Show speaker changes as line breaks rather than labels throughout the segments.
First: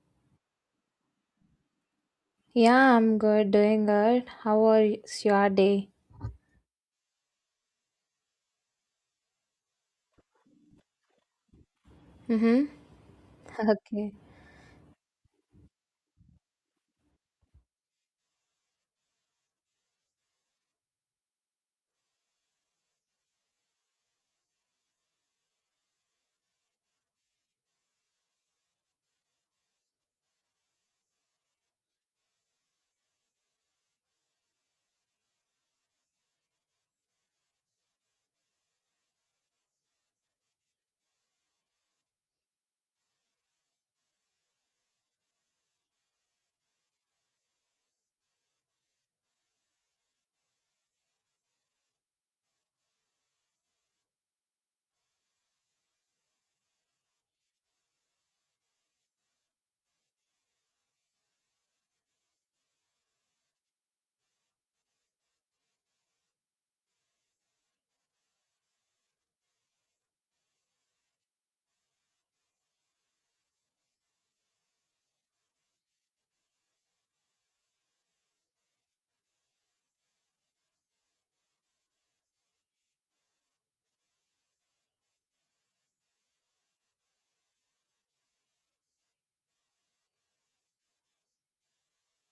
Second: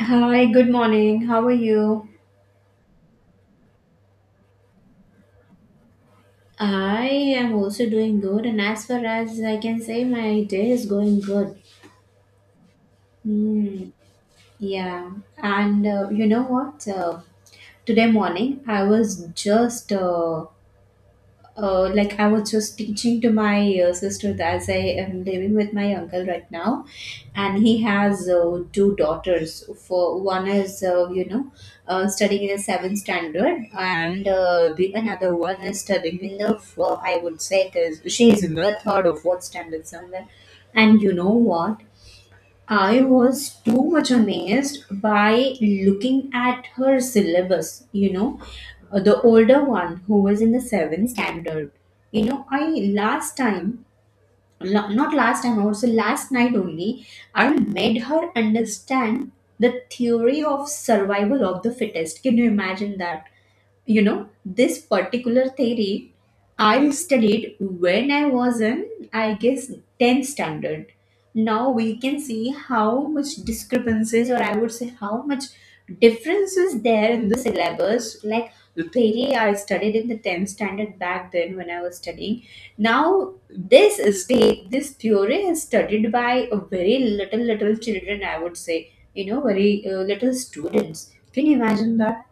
Hi, good morning. How are you?
Yeah, I'm good, doing good. How was your day?
I am also doing good, and as far as I can say, my day is going good.
Mm-hmm.
Hmm.
Okay.
Yeah, and you know what? Today morning, I was just like I was just teaching to my sister that as I am living with my uncle right now, and he has two daughters. For one is studying in the seventh standard, and the another one is studying in the four. I would say it is she is in the third or fourth standard somewhere. And you know what? I was too much amazed by looking at her syllabus, the older one who was in the seventh standard. I last time, not last time, also last night only, I made her understand the theory of survival of the fittest. Can you imagine that? This particular theory I studied when I was in, I guess, 10th standard. Now we can see how much discrepancies, or I would say, how much differences there in the syllabus. Like the theory I studied in the 10th standard back then when I was studying. Now this theory is studied by a very little children. I would say, very little students. Can you imagine that?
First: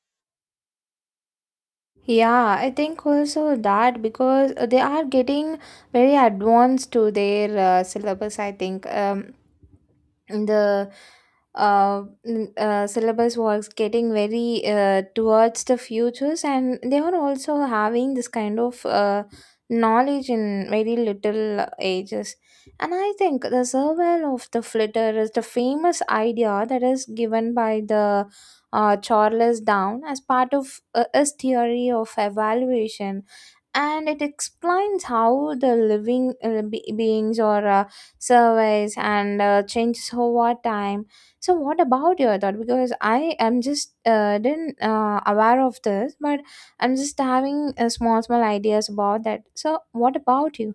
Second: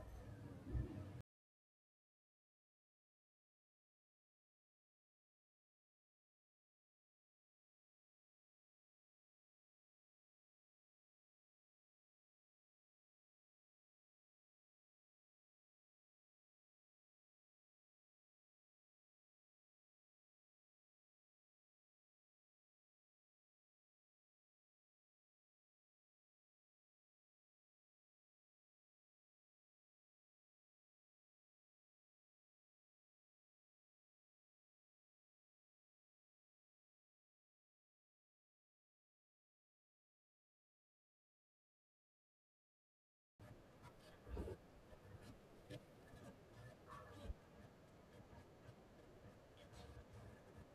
Yeah, I think also that because they are getting very advanced to their syllabus, I think. The syllabus was getting very towards the futures, and they were also having this kind of knowledge in very little ages. And I think the survival of the flitter is the famous idea that is given by the Charles Down as part of his theory of evaluation, and it explains how the living beings or surveys and changes over time. So what about your thought? Because I am just didn't aware of this, but I'm just having small small ideas about that. So what about you?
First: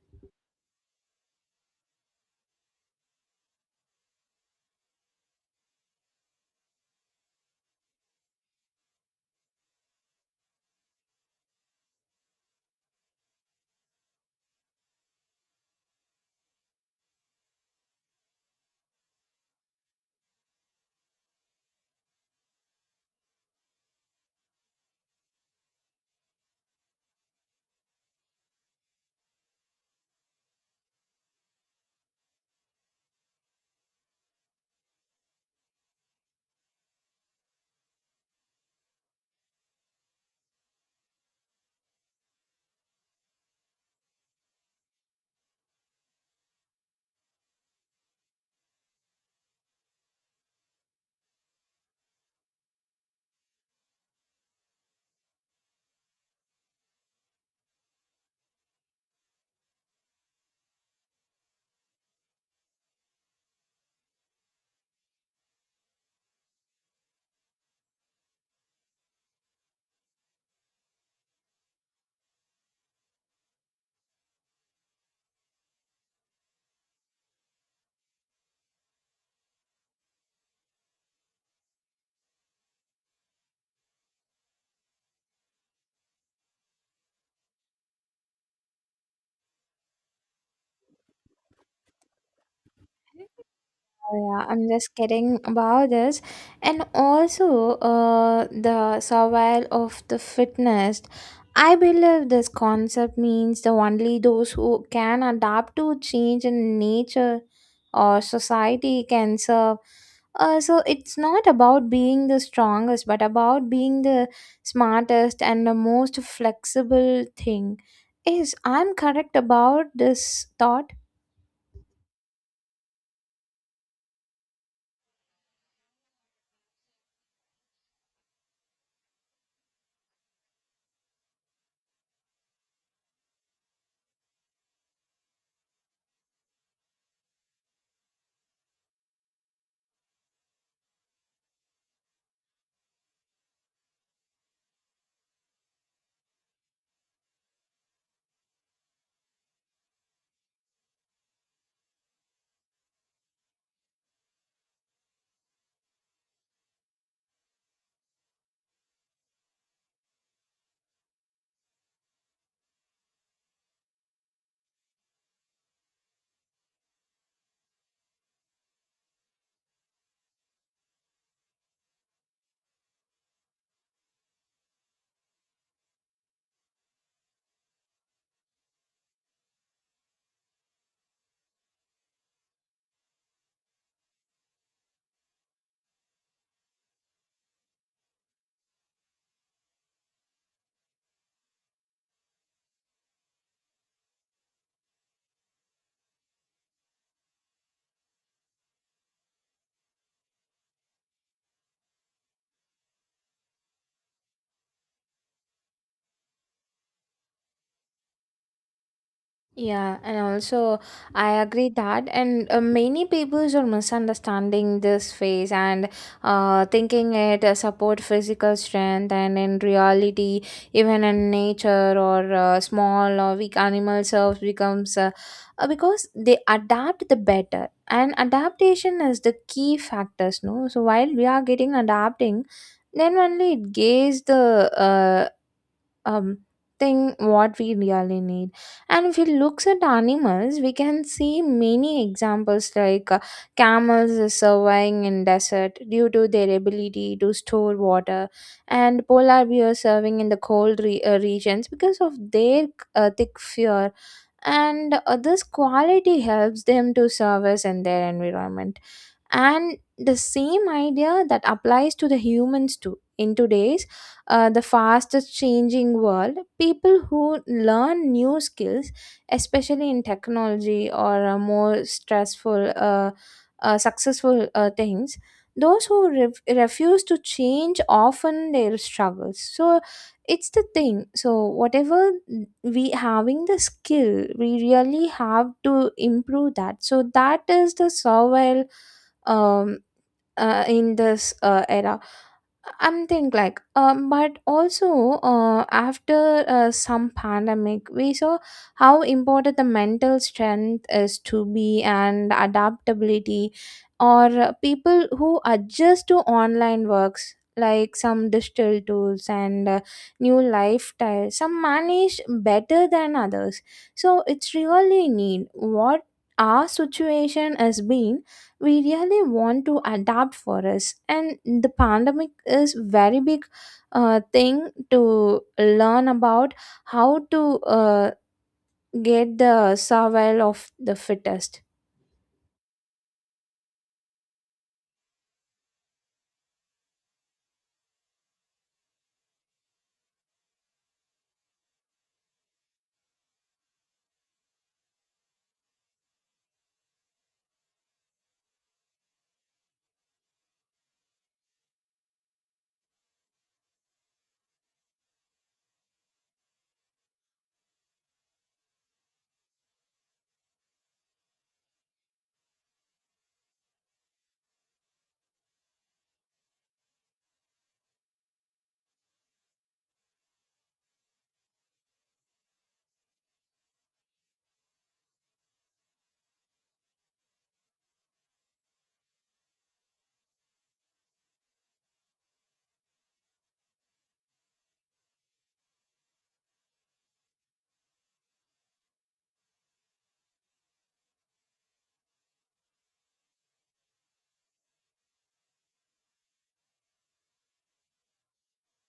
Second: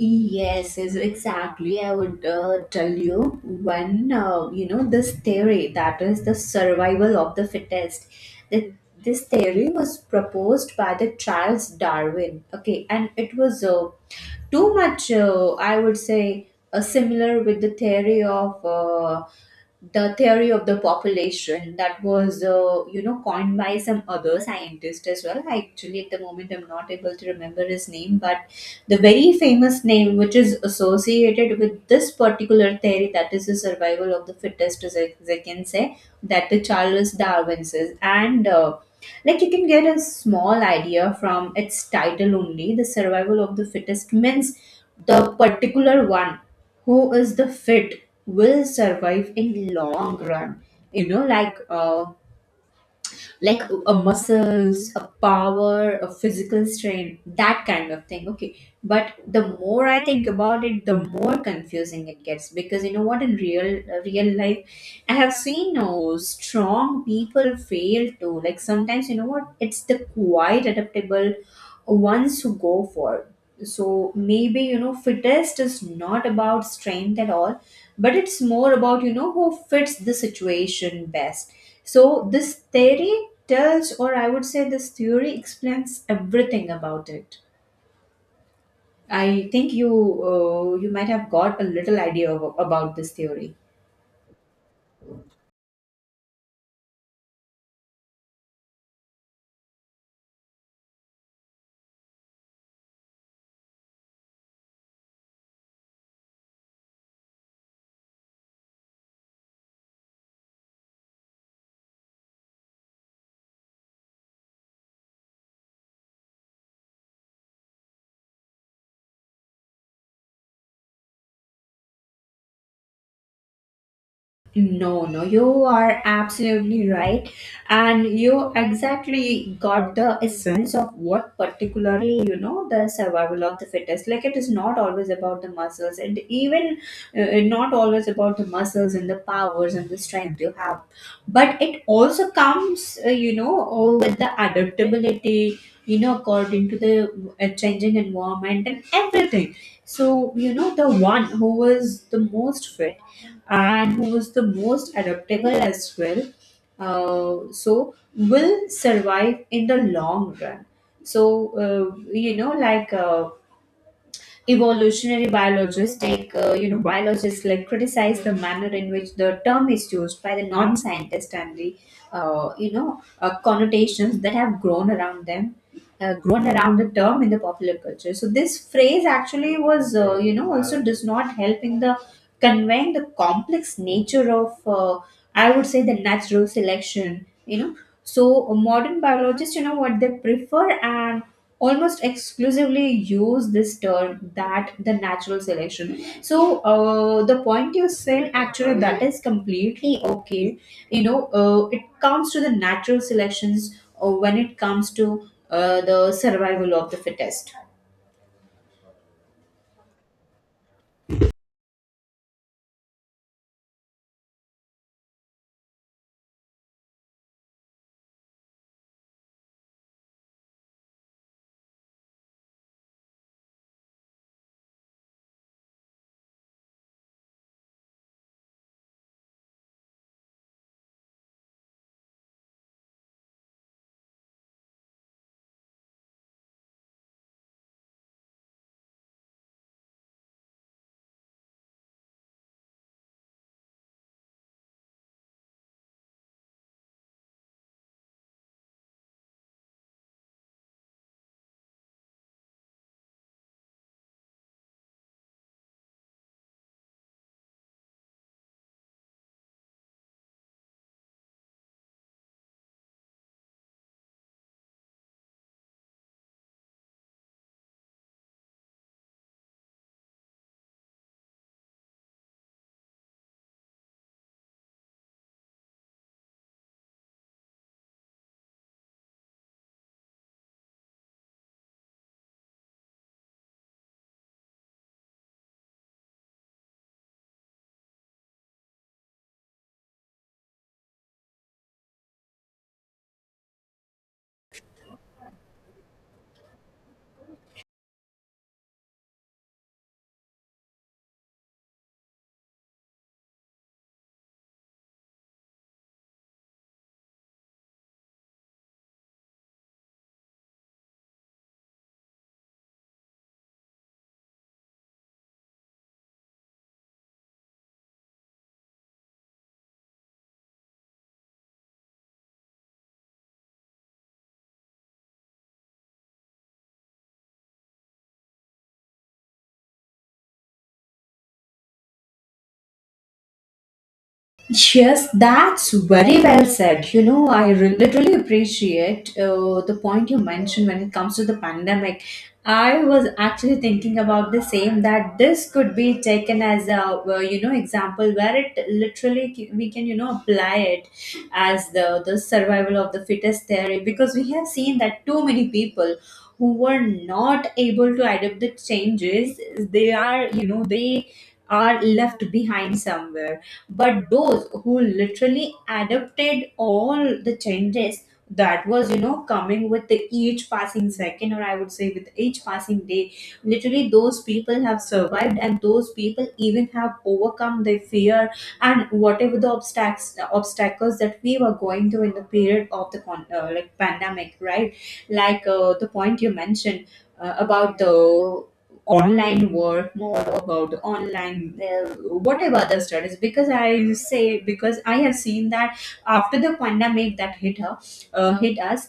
Yes, is exactly. I would tell you one, this theory that is the survival of the fittest. That this theory was proposed by the Charles Darwin. Okay, and it was too much. I would say similar with the theory of the population that was coined by some other scientist as well. Actually, at the moment, I'm not able to remember his name, but the very famous name which is associated with this particular theory, that is the survival of the fittest, as I can say, that the Charles Darwin says. And like you can get a small idea from its title only. The survival of the fittest means the particular one who is the fit will survive in long run. You know, like uh, like a muscles, a power, a physical strain, that kind of thing. Okay, but the more I think about it, the more confusing it gets, because you know what, in real life I have seen no strong people fail to, like, sometimes you know what, it's the quite adaptable ones who go for it. So maybe fittest is not about strength at all, but it's more about who fits the situation best. So this theory tells, or I would say, this theory explains everything about it. I think you might have got a little idea about this theory.
Yeah, I'm just kidding about this. And also, the survival of the fitness. I believe this concept means the only those who can adapt to change in nature or society can serve. So it's not about being the strongest, but about being the smartest and the most flexible thing. Is I'm correct about this thought?
No, no, you are absolutely right. And you exactly got the essence of what particularly, the survival of the fittest. Like it is not always about the muscles, and even not always about the muscles and the powers and the strength you have. But it also comes, all with the adaptability, according to the changing environment and everything. So, the one who was the most fit and who was the most adaptable as well. So will survive in the long run. So evolutionary biologists take biologists like criticize the manner in which the term is used by the non-scientists and the connotations that have grown around them, grown around the term in the popular culture. So this phrase actually was also does not help in the conveying the complex nature of, I would say, the natural selection. So modern biologists, you know what they prefer, and almost exclusively use this term, that the natural selection. So the point you said actually, that is completely okay. It comes to the natural selections, when it comes to the survival of the fittest.
Yeah, and also I agree that, and many people are misunderstanding this phase and thinking it support physical strength, and in reality, even in nature or small or weak animal cells becomes because they adapt the better, and adaptation is the key factors. No, so while we are getting adapting, then only it gains the um thing what we really need. And if we looks at animals, we can see many examples like camels is surviving in desert due to their ability to store water, and polar bears serving in the cold regions because of their thick fur. And this quality helps them to service in their environment, and the same idea that applies to the humans too. In today's the fastest changing world, people who learn new skills, especially in technology or more stressful, successful things, those who refuse to change often their struggles. So it's the thing. So whatever we having the skill, we really have to improve that. So that is the survival. Um, in this era, I'm think like, but also after some pandemic we saw how important the mental strength is to be, and adaptability or people who adjust to online works, like some digital tools and new lifestyle some manage better than others. So it's really need what our situation has been. We really want to adapt for us, and the pandemic is very big thing to learn about how to get the survival of the fittest.
Yes, that's very well said. You know, I literally appreciate the point you mentioned when it comes to the pandemic. I was actually thinking about the same, that this could be taken as a example where it literally we can, you know, apply it as the survival of the fittest theory, because we have seen that too many people who were not able to adapt the changes, they are, you know, they are left behind somewhere. But those who literally adapted all the changes that was, you know, coming with the each passing second, or I would say, with each passing day, literally those people have survived, and those people even have overcome their fear and whatever the obstacles that we were going through in the period of the like pandemic, right? Like the point you mentioned about the online work, more about online, whatever the studies. Because I say, because I have seen that after the pandemic that hit us,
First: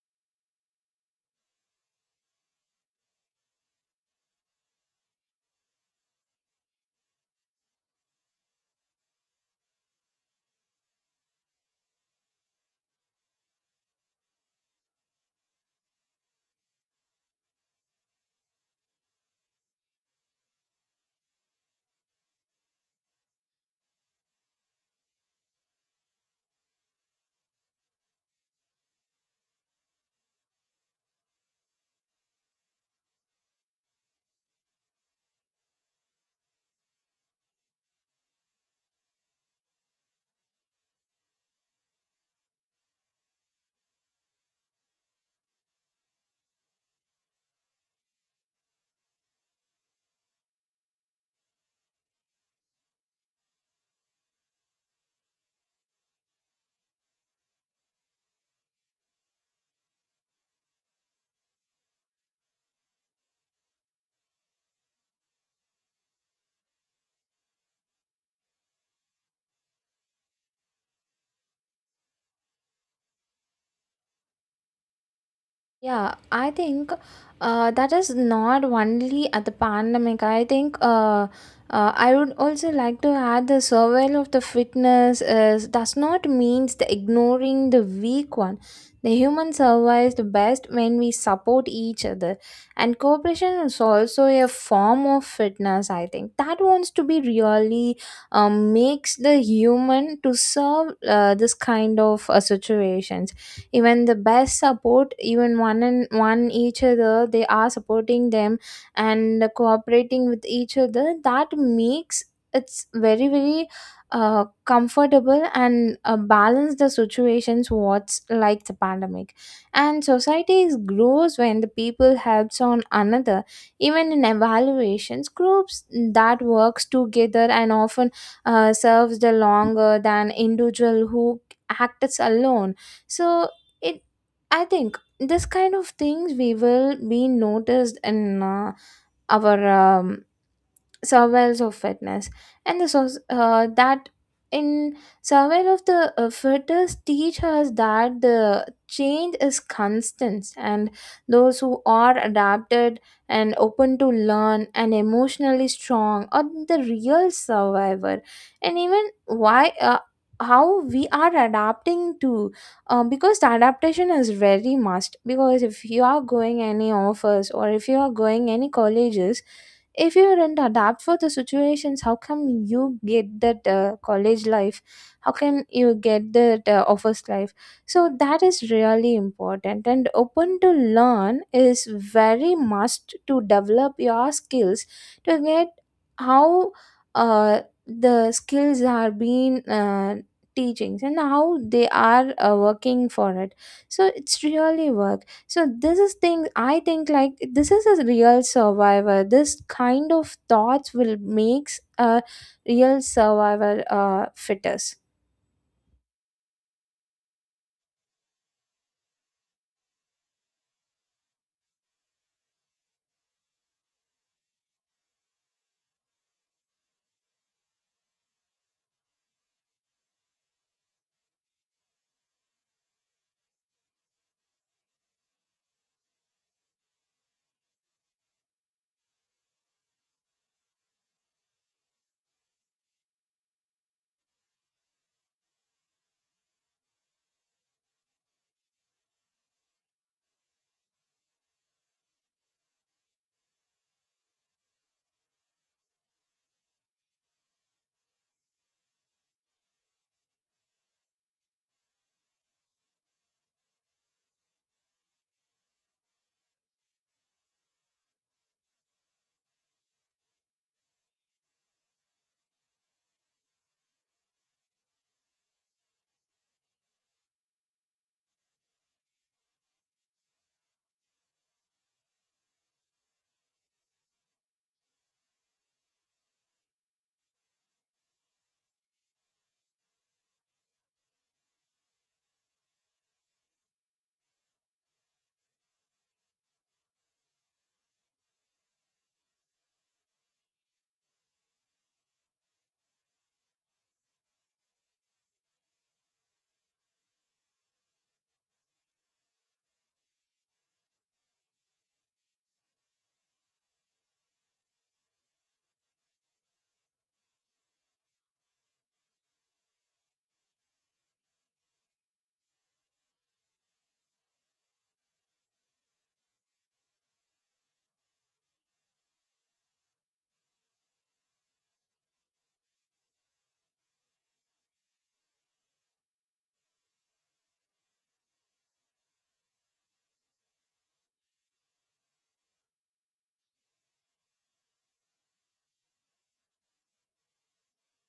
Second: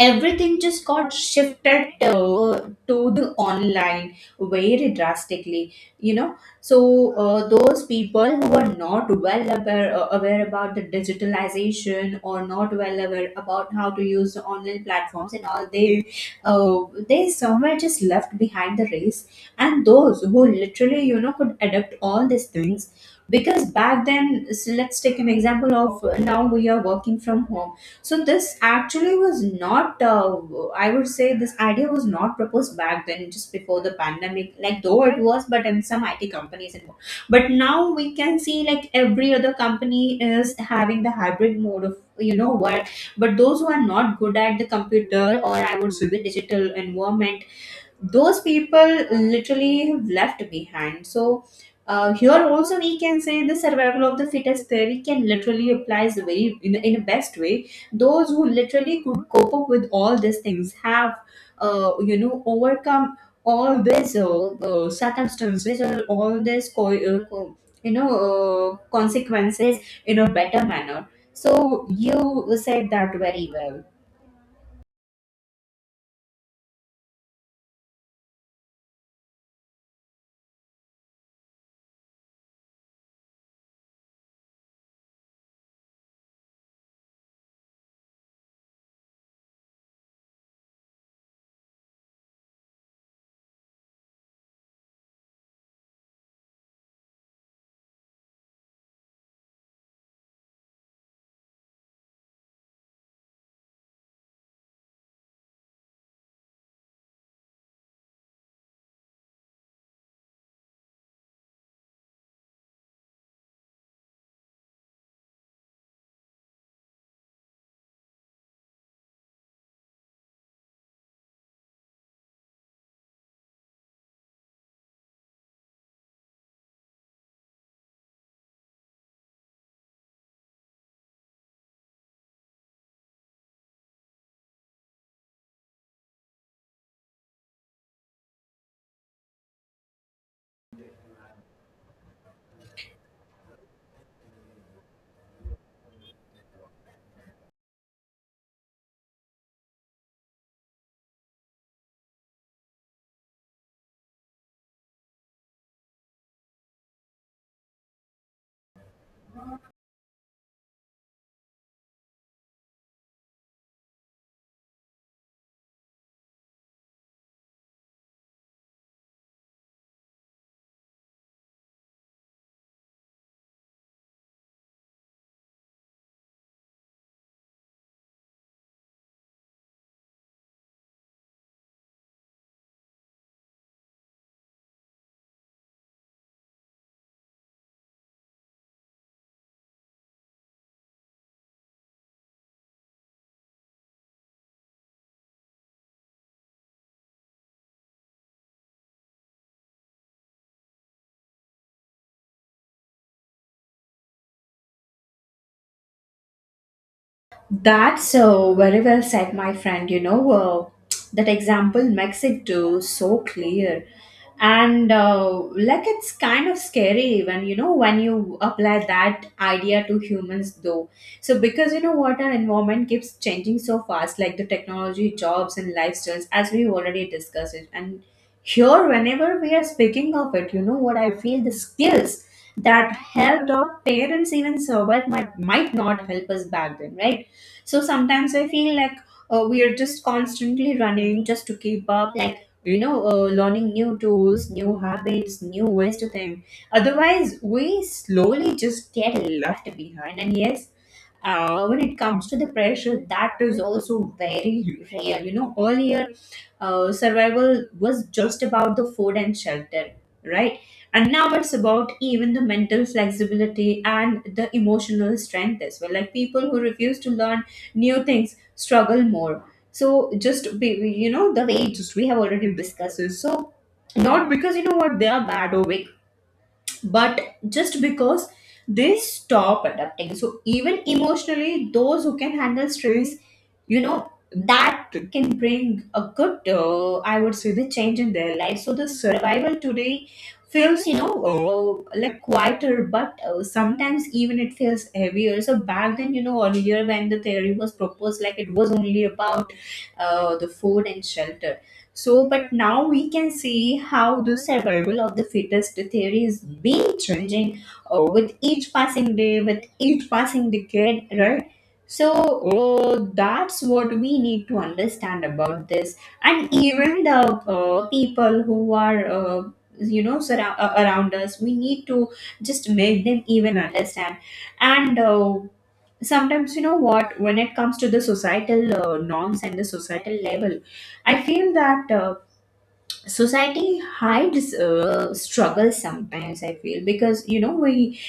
everything just got shifted to the online very drastically, you know. So those people who are not well aware, aware about the digitalization or not well aware about how to use the online platforms and all, uh, they somewhere just left behind the race. And those who literally, you know, could adapt all these things, because back then, so let's take an example of, now we are working from home. So this actually was not, I would say this idea was not proposed back then, just before the pandemic, like though it was, but in some IT companies it was. But now we can see, like, every other company is having the hybrid mode of, you know, work. But those who are not good at the computer, or I would say the digital environment, those people literally have left behind. So here also we can say the survival of the fittest theory can literally applies very in a best way. Those who literally could cope up with all these things have you know overcome all these circumstances, or all these you know consequences in a better manner. So you said that very well.
Yeah, I think that is not only at the pandemic. I think, I would also like to add the survival of the fitness is does not means the ignoring the weak one. The human survives the best when we support each other, and cooperation is also a form of fitness. I think that wants to be really, makes the human to serve this kind of situations, even the best support, even one and one each other they are supporting them and cooperating with each other. That makes it's very very comfortable and balance the situations what's like the pandemic. And societies grows when the people helps on another, even in evaluations groups that works together, and often serves the longer than individual who acts alone. So it, I think this kind of things we will be noticed in our surveils of fitness and the that in survival of the fitness teach us that the change is constant, and those who are adapted and open to learn and emotionally strong are the real survivor. And even why how we are adapting to because the adaptation is very must. Because if you are going any offers, or if you are going any colleges, if you didn't adapt for the situations, how come you get that college life? How can you get that office life? So that is really important, and open to learn is very must to develop your skills, to get how uh, the skills are being teachings and how they are working for it. So it's really work. So this is thing, I think, like this is a real survivor. This kind of thoughts will makes a real survivor, fittest.
That's so very well said, my friend. You know, that example makes it too so clear. And like it's kind of scary even, you know, when you apply that idea to humans though. So because you know what, our environment keeps changing so fast, like the technology, jobs and lifestyles, as we already discussed it. And here, whenever we are speaking of it, you know what, I feel the skills that helped our parents even survive might not help us back then, right? So sometimes I feel like we are just constantly running just to keep up, like, you know, learning new tools, new habits, new ways to think. Otherwise, we slowly just get left behind. And yes, when it comes to the pressure, that is also very real. You know, earlier survival was just about the food and shelter, right? And now it's about even the mental flexibility and the emotional strength as well. Like people who refuse to learn new things struggle more. So just be, you know the wages we have already discussed. So not because you know what, they are bad or weak, but just because they stop adapting. So even emotionally, those who can handle stress, you know, that can bring a good I would say, the change in their life. So the survival today feels, you know, like quieter, but sometimes even it feels heavier. So back then, you know, earlier when the theory was proposed, like, it was only about the food and shelter. So, but now we can see how the survival of the fittest theory is being changing with each passing day, with each passing decade, right? So that's what we need to understand about this, and even the people who are you know around us, we need to just make them even understand. And sometimes you know what, when it comes to the societal norms and the societal level, I feel that society hides struggles sometimes, I feel, because you know, we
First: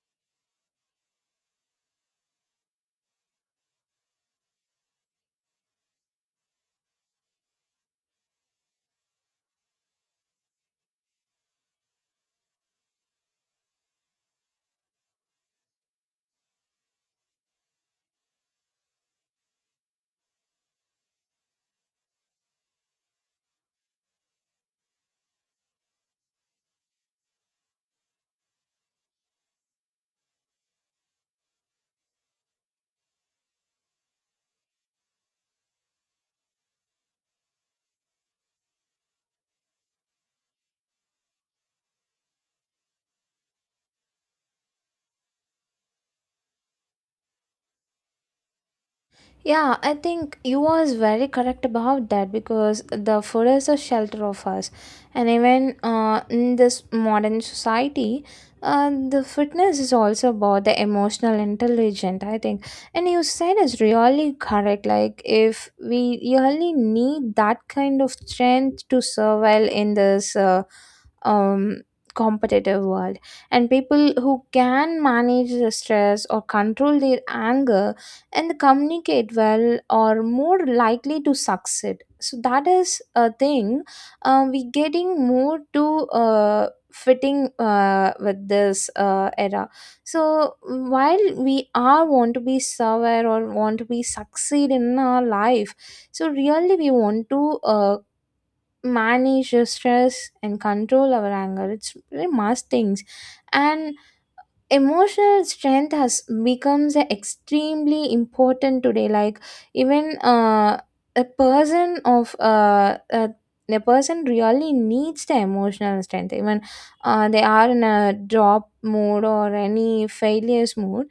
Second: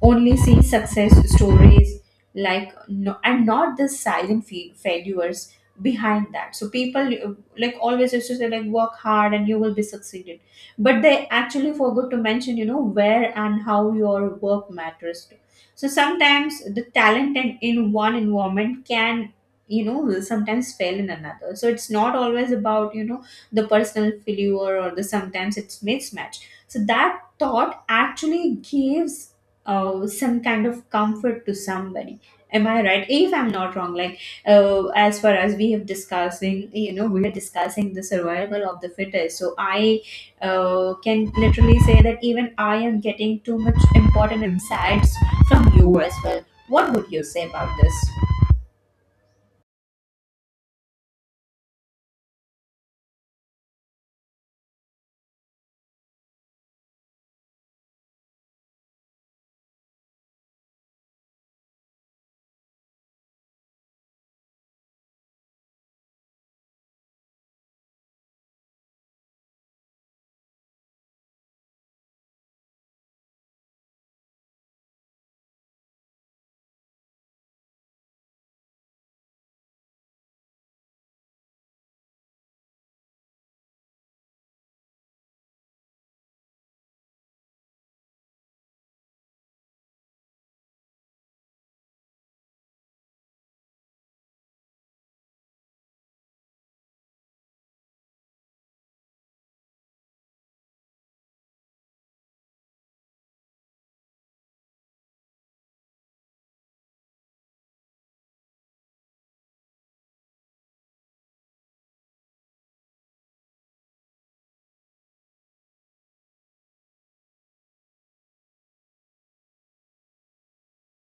only see success stories, like, no, and not the silent failures behind that. So people like always used to say, like, work hard and you will be succeeded, but they actually forgot to mention, you know, where and how your work matters to. So sometimes the talent and in one environment can, will sometimes fail in another. So it's not always about the personal failure or the sometimes it's mismatch. So that thought actually gives some kind of comfort to somebody. Am I right if I'm not wrong? Like as far as we have discussing, we are discussing the survival of the fittest, so I can literally say that even I am getting too much important insights from you as well. What would you say about this?
Yeah, I think you was very correct about that, because the food is a shelter of us, and even in this modern society, the fitness is also about the emotional intelligence, I think. And you said is really correct. Like if we really need that kind of strength to survive in this. Um, Competitive world, and people who can manage the stress or control their anger and communicate well are more likely to succeed. So that is a thing, we getting more to fitting with this era. So while we are want to be somewhere, or want to be succeed in our life, so really we want to manage the stress and control our anger, it's very must things. And emotional strength has becomes a extremely important today. Like even a person of a person really needs the emotional strength even they are in a drop mode or any failures mode.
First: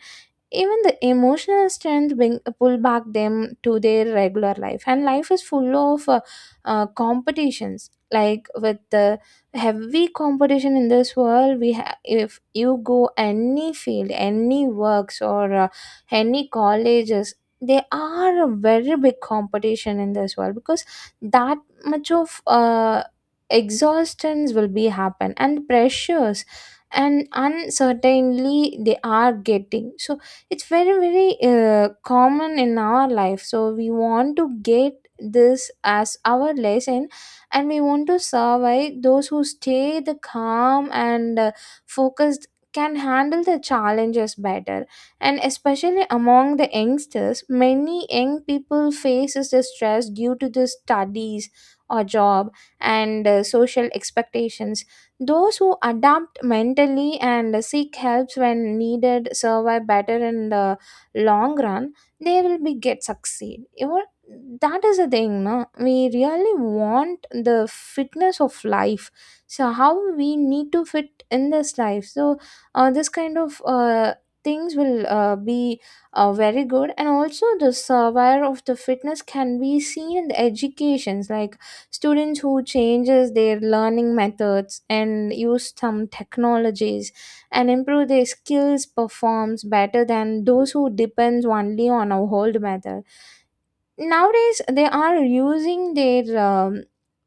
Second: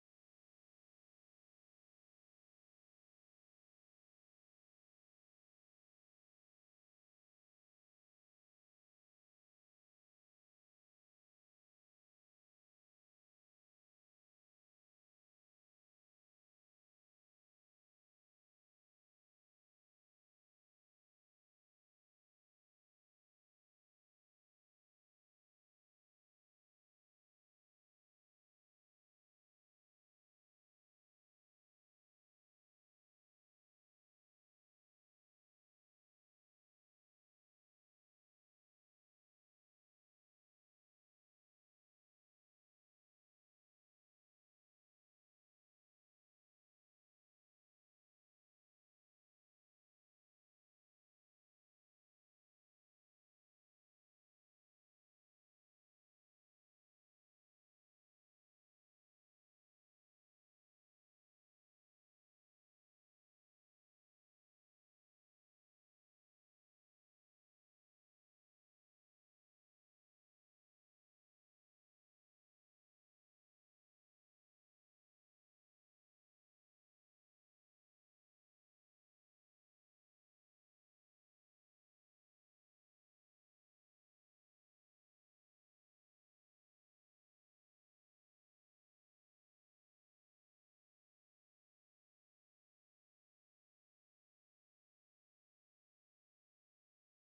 Even the emotional strength bring, pull back them to their regular life. And life is full of competitions. Like with the heavy competition in this world we have, if you go any field, any works, or any colleges, they are a very big competition in this world, because that much of exhaustions will be happen, and pressures and uncertainly they are getting. So it's very very common in our life. So we want to get this as our lesson, and we want to survive. Those who stay the calm and focused can handle the challenges better. And especially among the youngsters, many young people faces the stress due to the studies or job and social expectations. Those who adapt mentally and seek helps when needed survive better in the long run. They will be get succeed. You know, that is the thing. No, we really want the fitness of life. So how we need to fit in this life. So this kind of things will be very good. And also the survivor of the fitness can be seen in the educations. Like students who changes their learning methods and use some technologies and improve their skills performs better than those who depends only on a old method. Nowadays they are using their um,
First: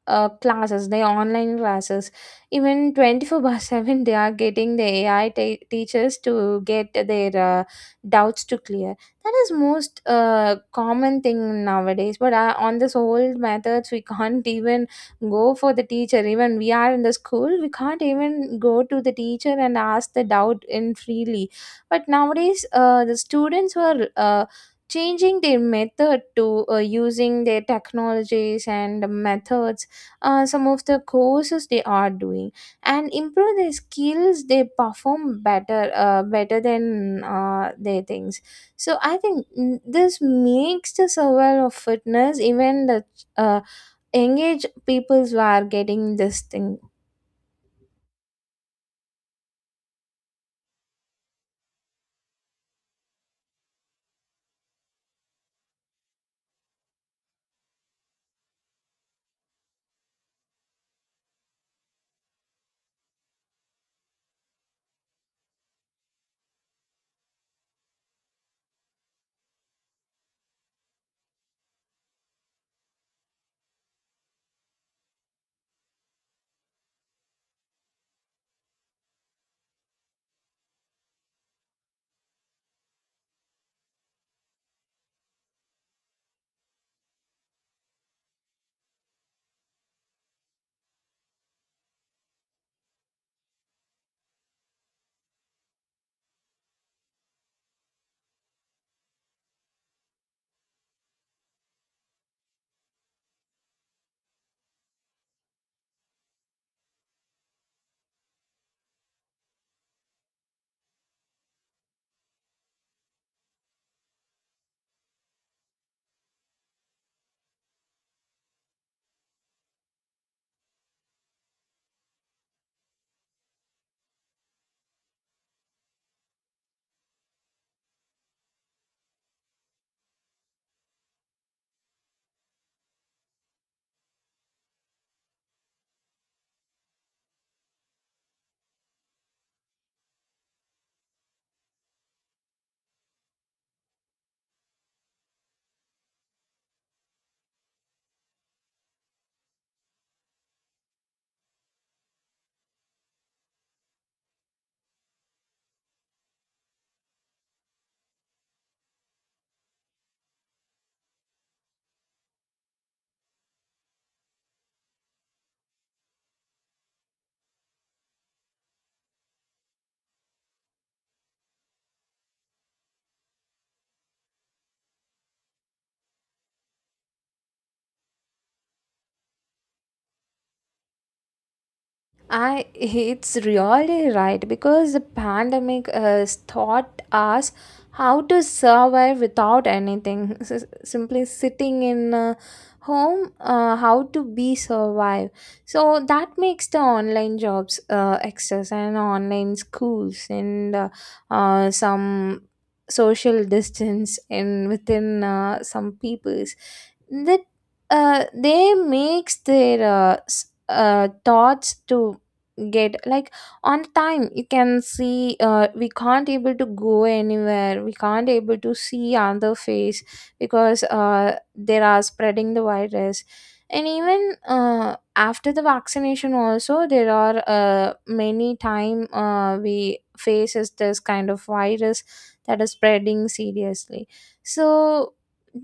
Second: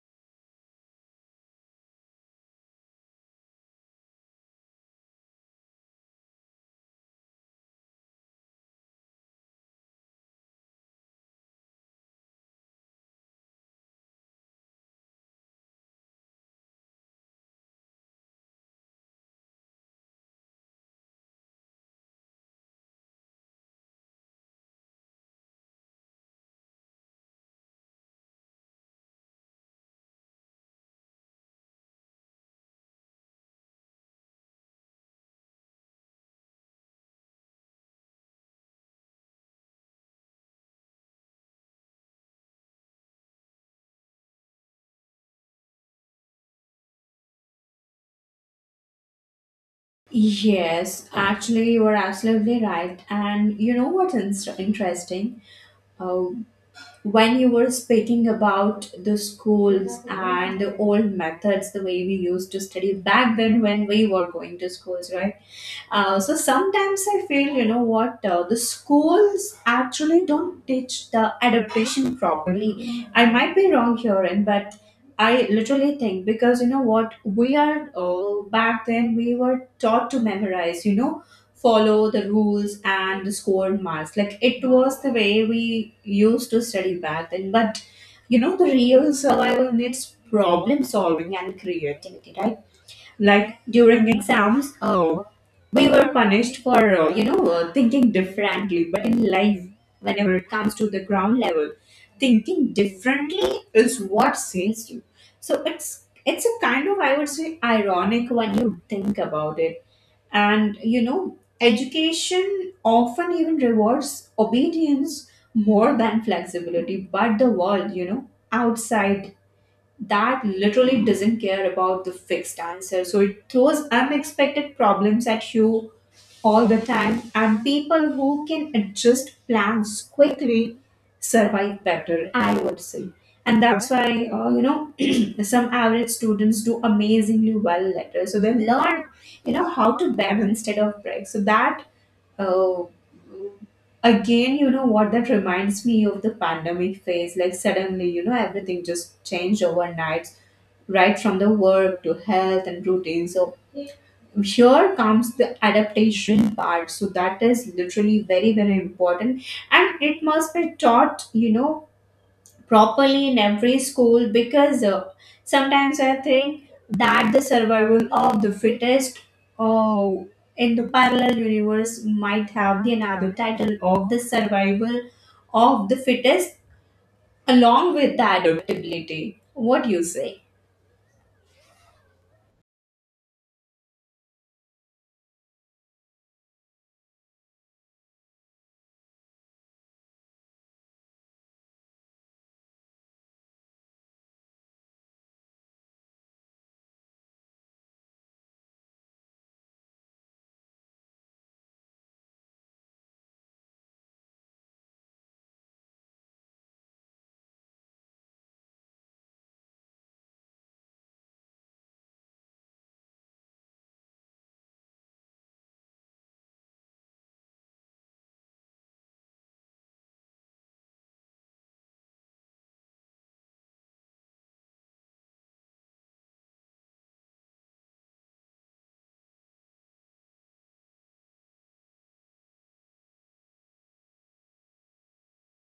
uh, classes, their online classes, even 24/7 they are getting the AI teachers to get their doubts to clear. That is most common thing nowadays. But on this old methods, we can't even go for the teacher. Even we are in the school, we can't even go to the teacher and ask the doubt in freely. But nowadays the students were changing their method to using their technologies and methods. Some of the courses they are doing and improve their skills, they perform better better than their things. So I think, this makes the survival of fitness, even the uh, engage peoples who are getting this thing.
Yes, actually, you are absolutely right. And you know what's interesting? Uh, when you were speaking about the schools and the old methods, the way we used to study back then when we were going to schools, right? So sometimes I feel, you know what, the schools actually don't teach the adaptation properly. I might be wrong here, and but I literally think, because you know what, we are back then we were taught to memorize, you know, follow the rules and the score marks. Like, it was the way we used to study back then. But you know, the real survival needs problem solving and creativity, right? Like, during exams, oh, we were punished for you know, thinking differently. But in life, whenever it comes to the ground level, thinking differently is what saves you. So it's a kind of, I would say, ironic when you think about it. And you know, education often even rewards obedience more than flexibility, but the world, you know, outside, that literally doesn't care about the fixed answer. So it throws unexpected problems at you all the time, and people who can adjust plans quickly survive better, I would say. And that's why, you know, some average students do amazingly well later. So they learn, you know, how to bend instead of break. So that uh, again, you know what, that reminds me of the pandemic phase. Like, suddenly, you know, everything just changed overnight, right from the work to health and routine. So, here comes the adaptation part. So, that is literally very, very important. And it must be taught, you know, properly in every school, because sometimes I think that the survival of the fittest, uh, in the parallel universe, might have the another title of the survival of the fittest along with the adaptability. What do you say?
I, it's really right, because the pandemic has taught us how to survive without anything. Simply sitting in a home, how to be survive. So that makes the online jobs access and online schools and some social distance in within some peoples that they makes their thoughts to get like on time you can see, we can't able to go anywhere, we can't able to see other face because they are spreading the virus. And even after the vaccination also there are many time we faces this kind of virus that is spreading seriously. So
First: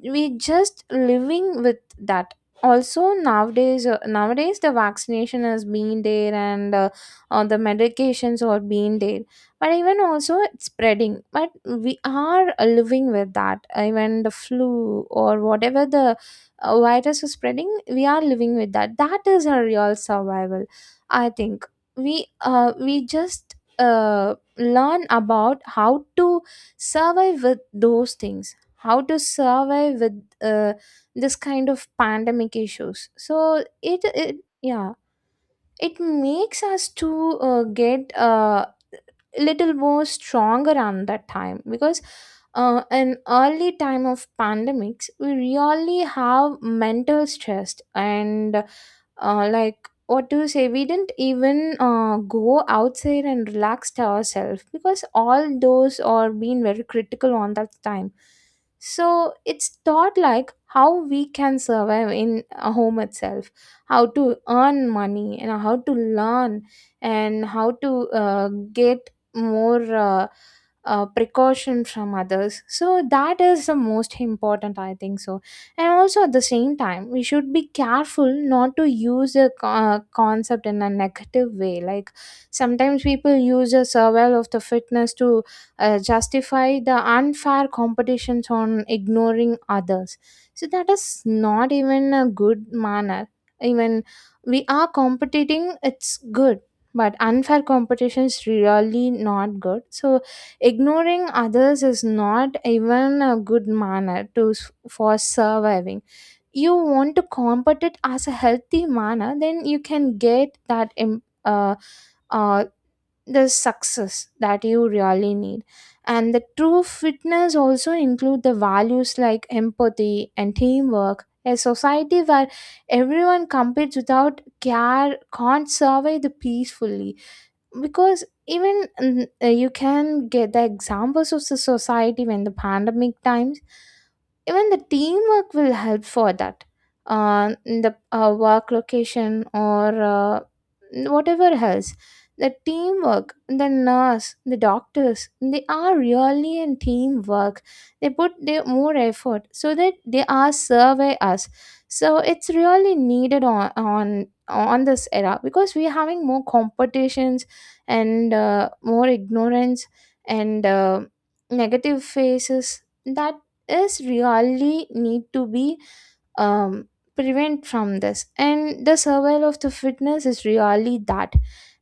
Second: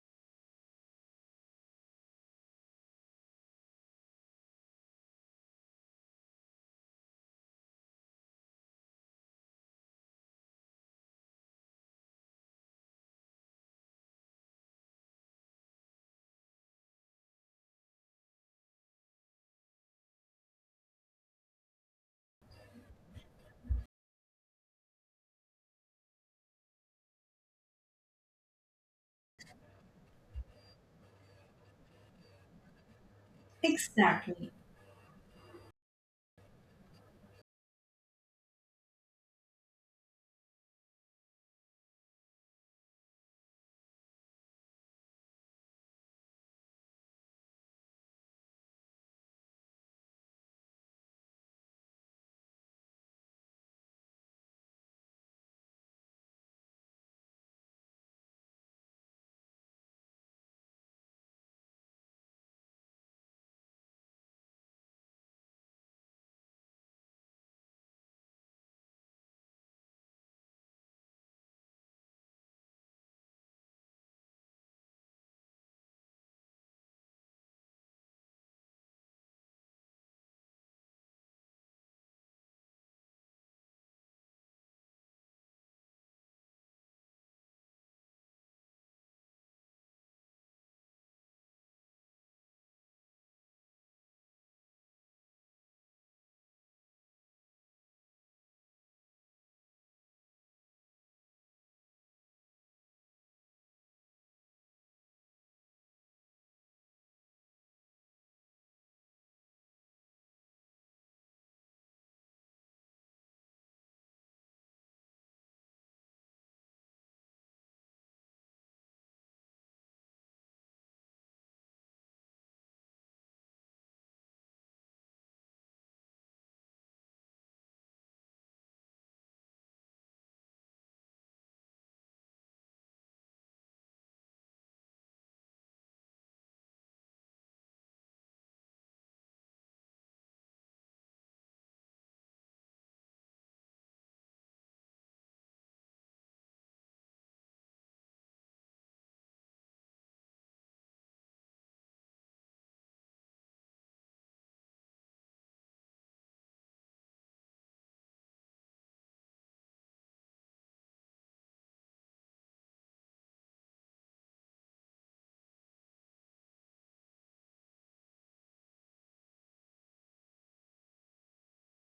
we just living with that. Also nowadays, nowadays the vaccination has been there and or the medications or being there, but even also it's spreading. But we are living with that. Even the flu or whatever the virus is spreading, we are living with that. That is our real survival, I think. We just learn about how to survive with those things, how to survive with this kind of pandemic issues. So it
Exactly.
yeah, it makes us to get little more strong around that time, because in early time of pandemics we really have mental stress and like what to say, we didn't even go outside and relaxed ourselves because all those are being very critical on that time. So it's thought like how we can survive in a home itself, how to earn money and how to learn and how to get more precaution from others. So that is the most important, I think so. And also at the same time, we should be careful not to use a concept in a negative way. Like sometimes people use a survival of the fitness to justify the unfair competitions on ignoring others. So that is not even a good manner. Even we are competing, it's good, but unfair competition is really not good. So ignoring others is not even a good manner to for surviving. You want to compete it as a healthy manner, then you can get that uh, the success that you really need. And the true fitness also include the values like empathy and teamwork. A society where everyone competes without care can't survive the peacefully, because even you can get the examples of the society when the pandemic times, even the teamwork will help for that, in the work location or whatever else. The teamwork, the nurse, the doctors, they are really in teamwork. They put their more effort so that they are survey us. So it's really needed on on this era, because we're having more competitions and more ignorance and negative faces that is really need to be um, prevent from this. And the survival of the fitness is really that.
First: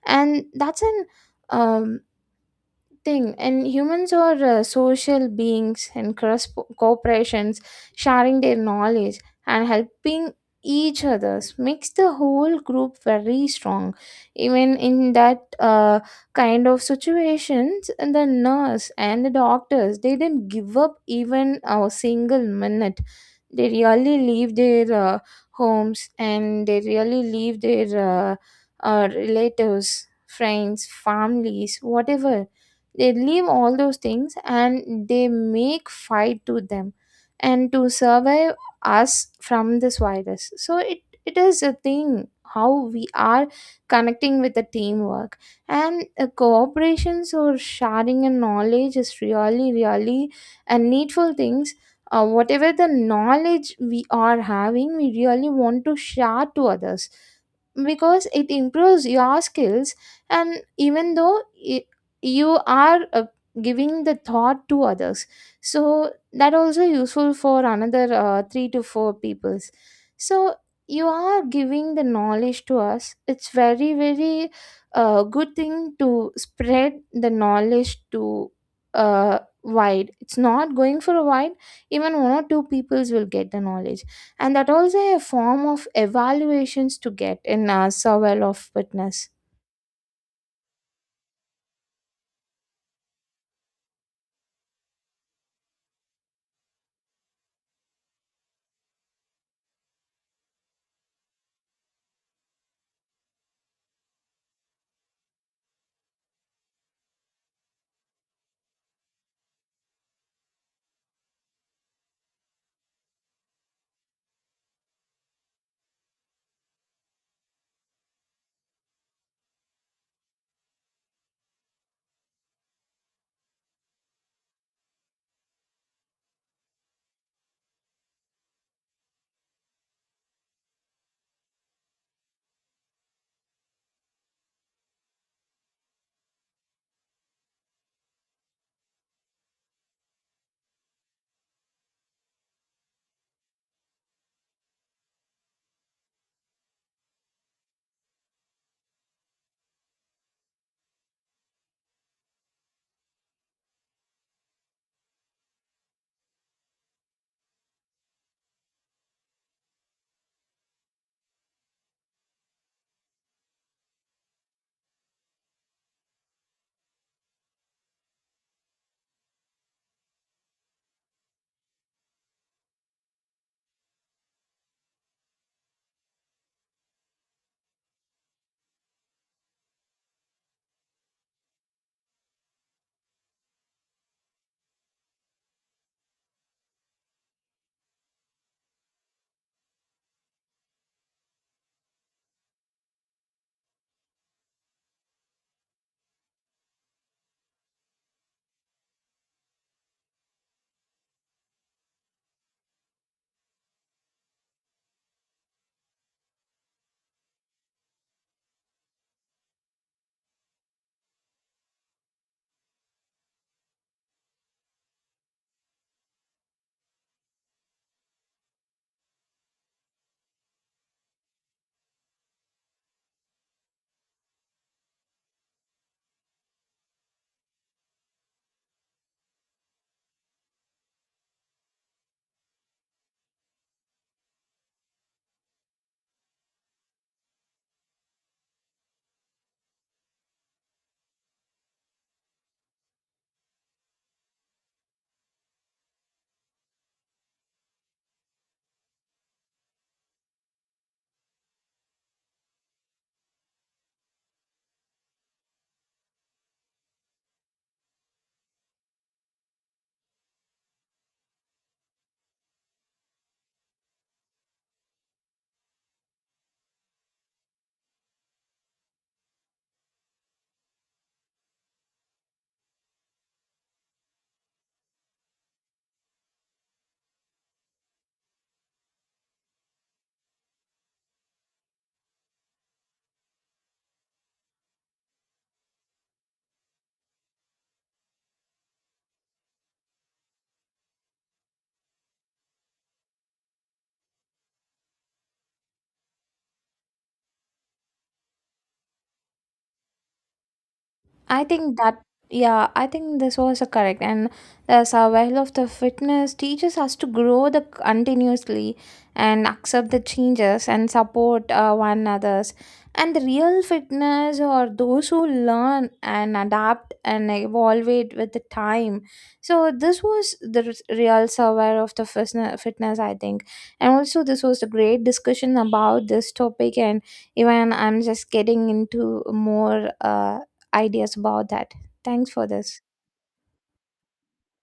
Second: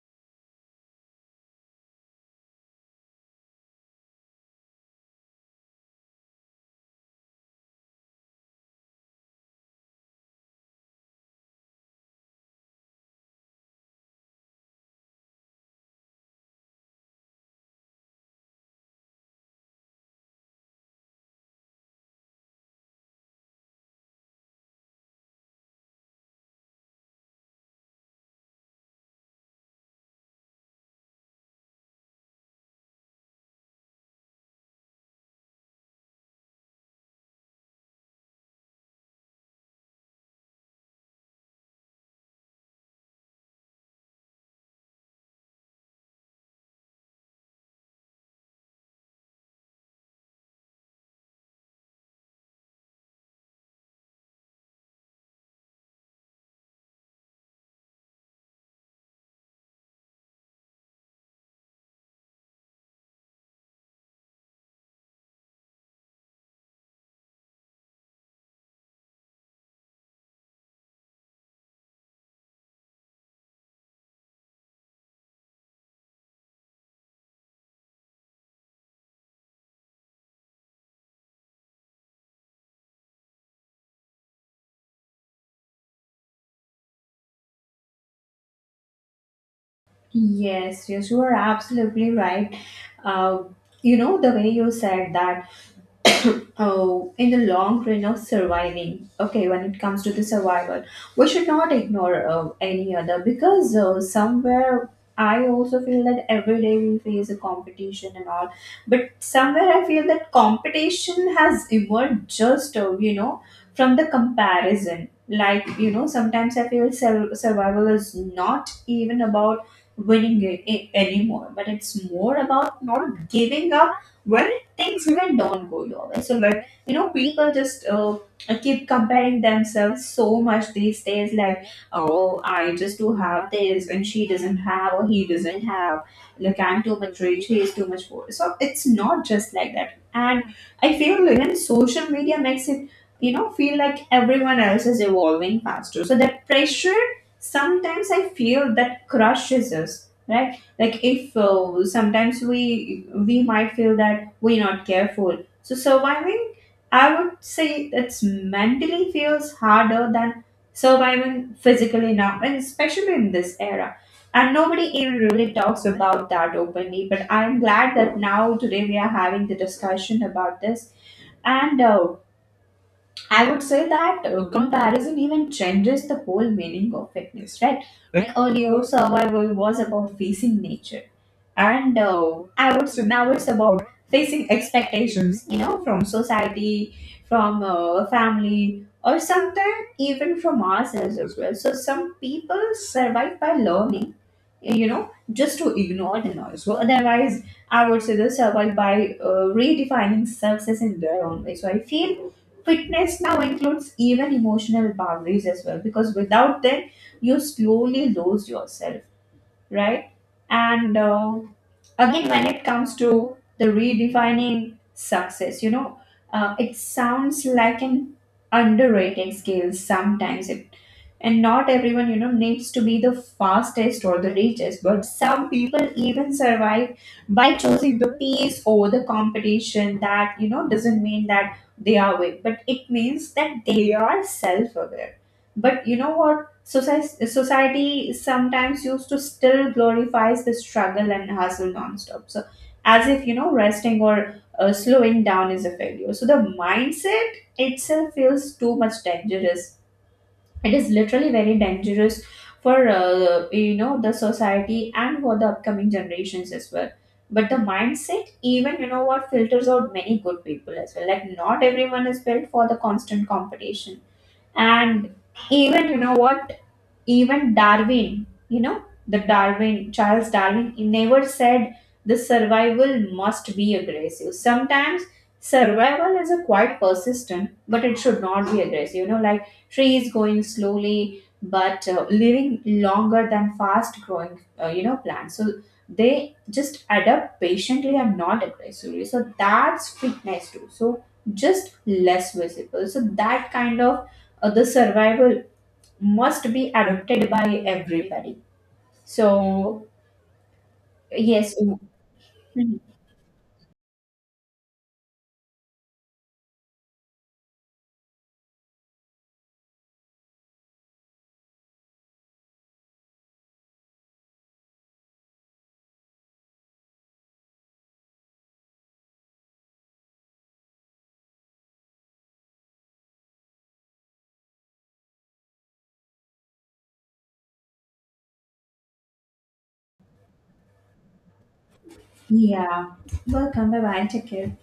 And that's an um, thing. And humans are social beings, and cross corporations sharing their knowledge and helping each others makes the whole group very strong. Even in that kind of situations, and the nurse and the doctors, they didn't give up even a single minute. They really leave their homes, and they really leave their relatives, friends, families, whatever. They leave all those things and they make fight to them and to survive us from this virus. So it is a thing how we are connecting with the teamwork. And cooperations or sharing and knowledge is really really a needful things. Whatever the knowledge we are having, we really want to share to others because it improves your skills. And even though I, you are giving the thought to others, so that also useful for another 3 to 4 peoples. So you are giving the knowledge to us. It's very very good thing to spread the knowledge to wide. It's not going for a wide. Even one or two peoples will get the knowledge, and that also a form of evaluations to get in a survey of witness.
Yes, yes, you are absolutely right. Uh, you know, the way you said that, oh, in the long run of surviving. Okay, when it comes to the survival, we should not ignore any other, because somewhere I also feel that every day we face a competition and all. But somewhere I feel that competition has emerged just, you know, from the comparison. Like, you know, sometimes I feel survival is not even about winning it anymore, but it's more about not giving up things even don't go your way. So, but you know, people just keep comparing themselves so much these days. Like, oh, I just do have this, and she doesn't have, or he doesn't have. Like, I'm too much rich, he is too much poor. So it's not just like that. And I feel even social media makes it, you know, feel like everyone else is evolving faster. So that pressure, sometimes I feel, that crushes us, right? Like, if sometimes we might feel that we're not careful. So surviving, I would say, it's mentally feels harder than surviving physically now, and especially in this era. And nobody even really talks about that openly. But I'm glad that now today we are having the discussion about this. And I would say that comparison even changes the whole meaning of fitness, right? Like, and earlier, survival was about facing nature, and I would say now it's about facing expectations, you know, from society, from family, or sometimes even from ourselves as well. So some people survive by learning, you know, just to ignore the noise. So otherwise, I would say they survive by redefining success in their own way. So I feel fitness now includes even emotional boundaries as well, because without them, you slowly lose yourself, right? And again, when it comes to the redefining success, you know, it sounds like an underrated skill sometimes. It, and not everyone, you know, needs to be the fastest or the richest, but some people even survive by choosing the peace over the competition. That, you know, doesn't mean that they are weak, but it means that they are self aware. But you know what? Society sometimes used to still glorifies the struggle and hustle nonstop. So, as if, you know, resting or slowing down is a failure. So the mindset itself feels too much dangerous. It is literally very dangerous for you know, the society and for the upcoming generations as well. But the mindset, even you know what, filters out many good people as well. Like, not everyone is built for the constant competition, and even you know what, even Darwin, you know, the darwin charles darwin, he never said the survival must be aggressive. Sometimes survival is a quite persistent, but it should not be aggressive, you know. Like trees going slowly but living longer than fast growing you know plants. So they just adapt patiently and not aggressively, so that's fitness too, so just less visible. So that kind of the survival must be adopted by everybody. So
I
yes.
think that, yeah, I
Mhm.
think this was a correct. And the survival of the fitness teaches us to grow the continuously and accept the changes and support one another's. And the real fitness or those who learn and adapt and evolve it with the time. So this was the real survival of the fitness, I think. And also this was a great discussion about this topic. And even I'm just getting into more ideas about that. Thanks for this.
Yeah. Welcome. Bye bye. Take care.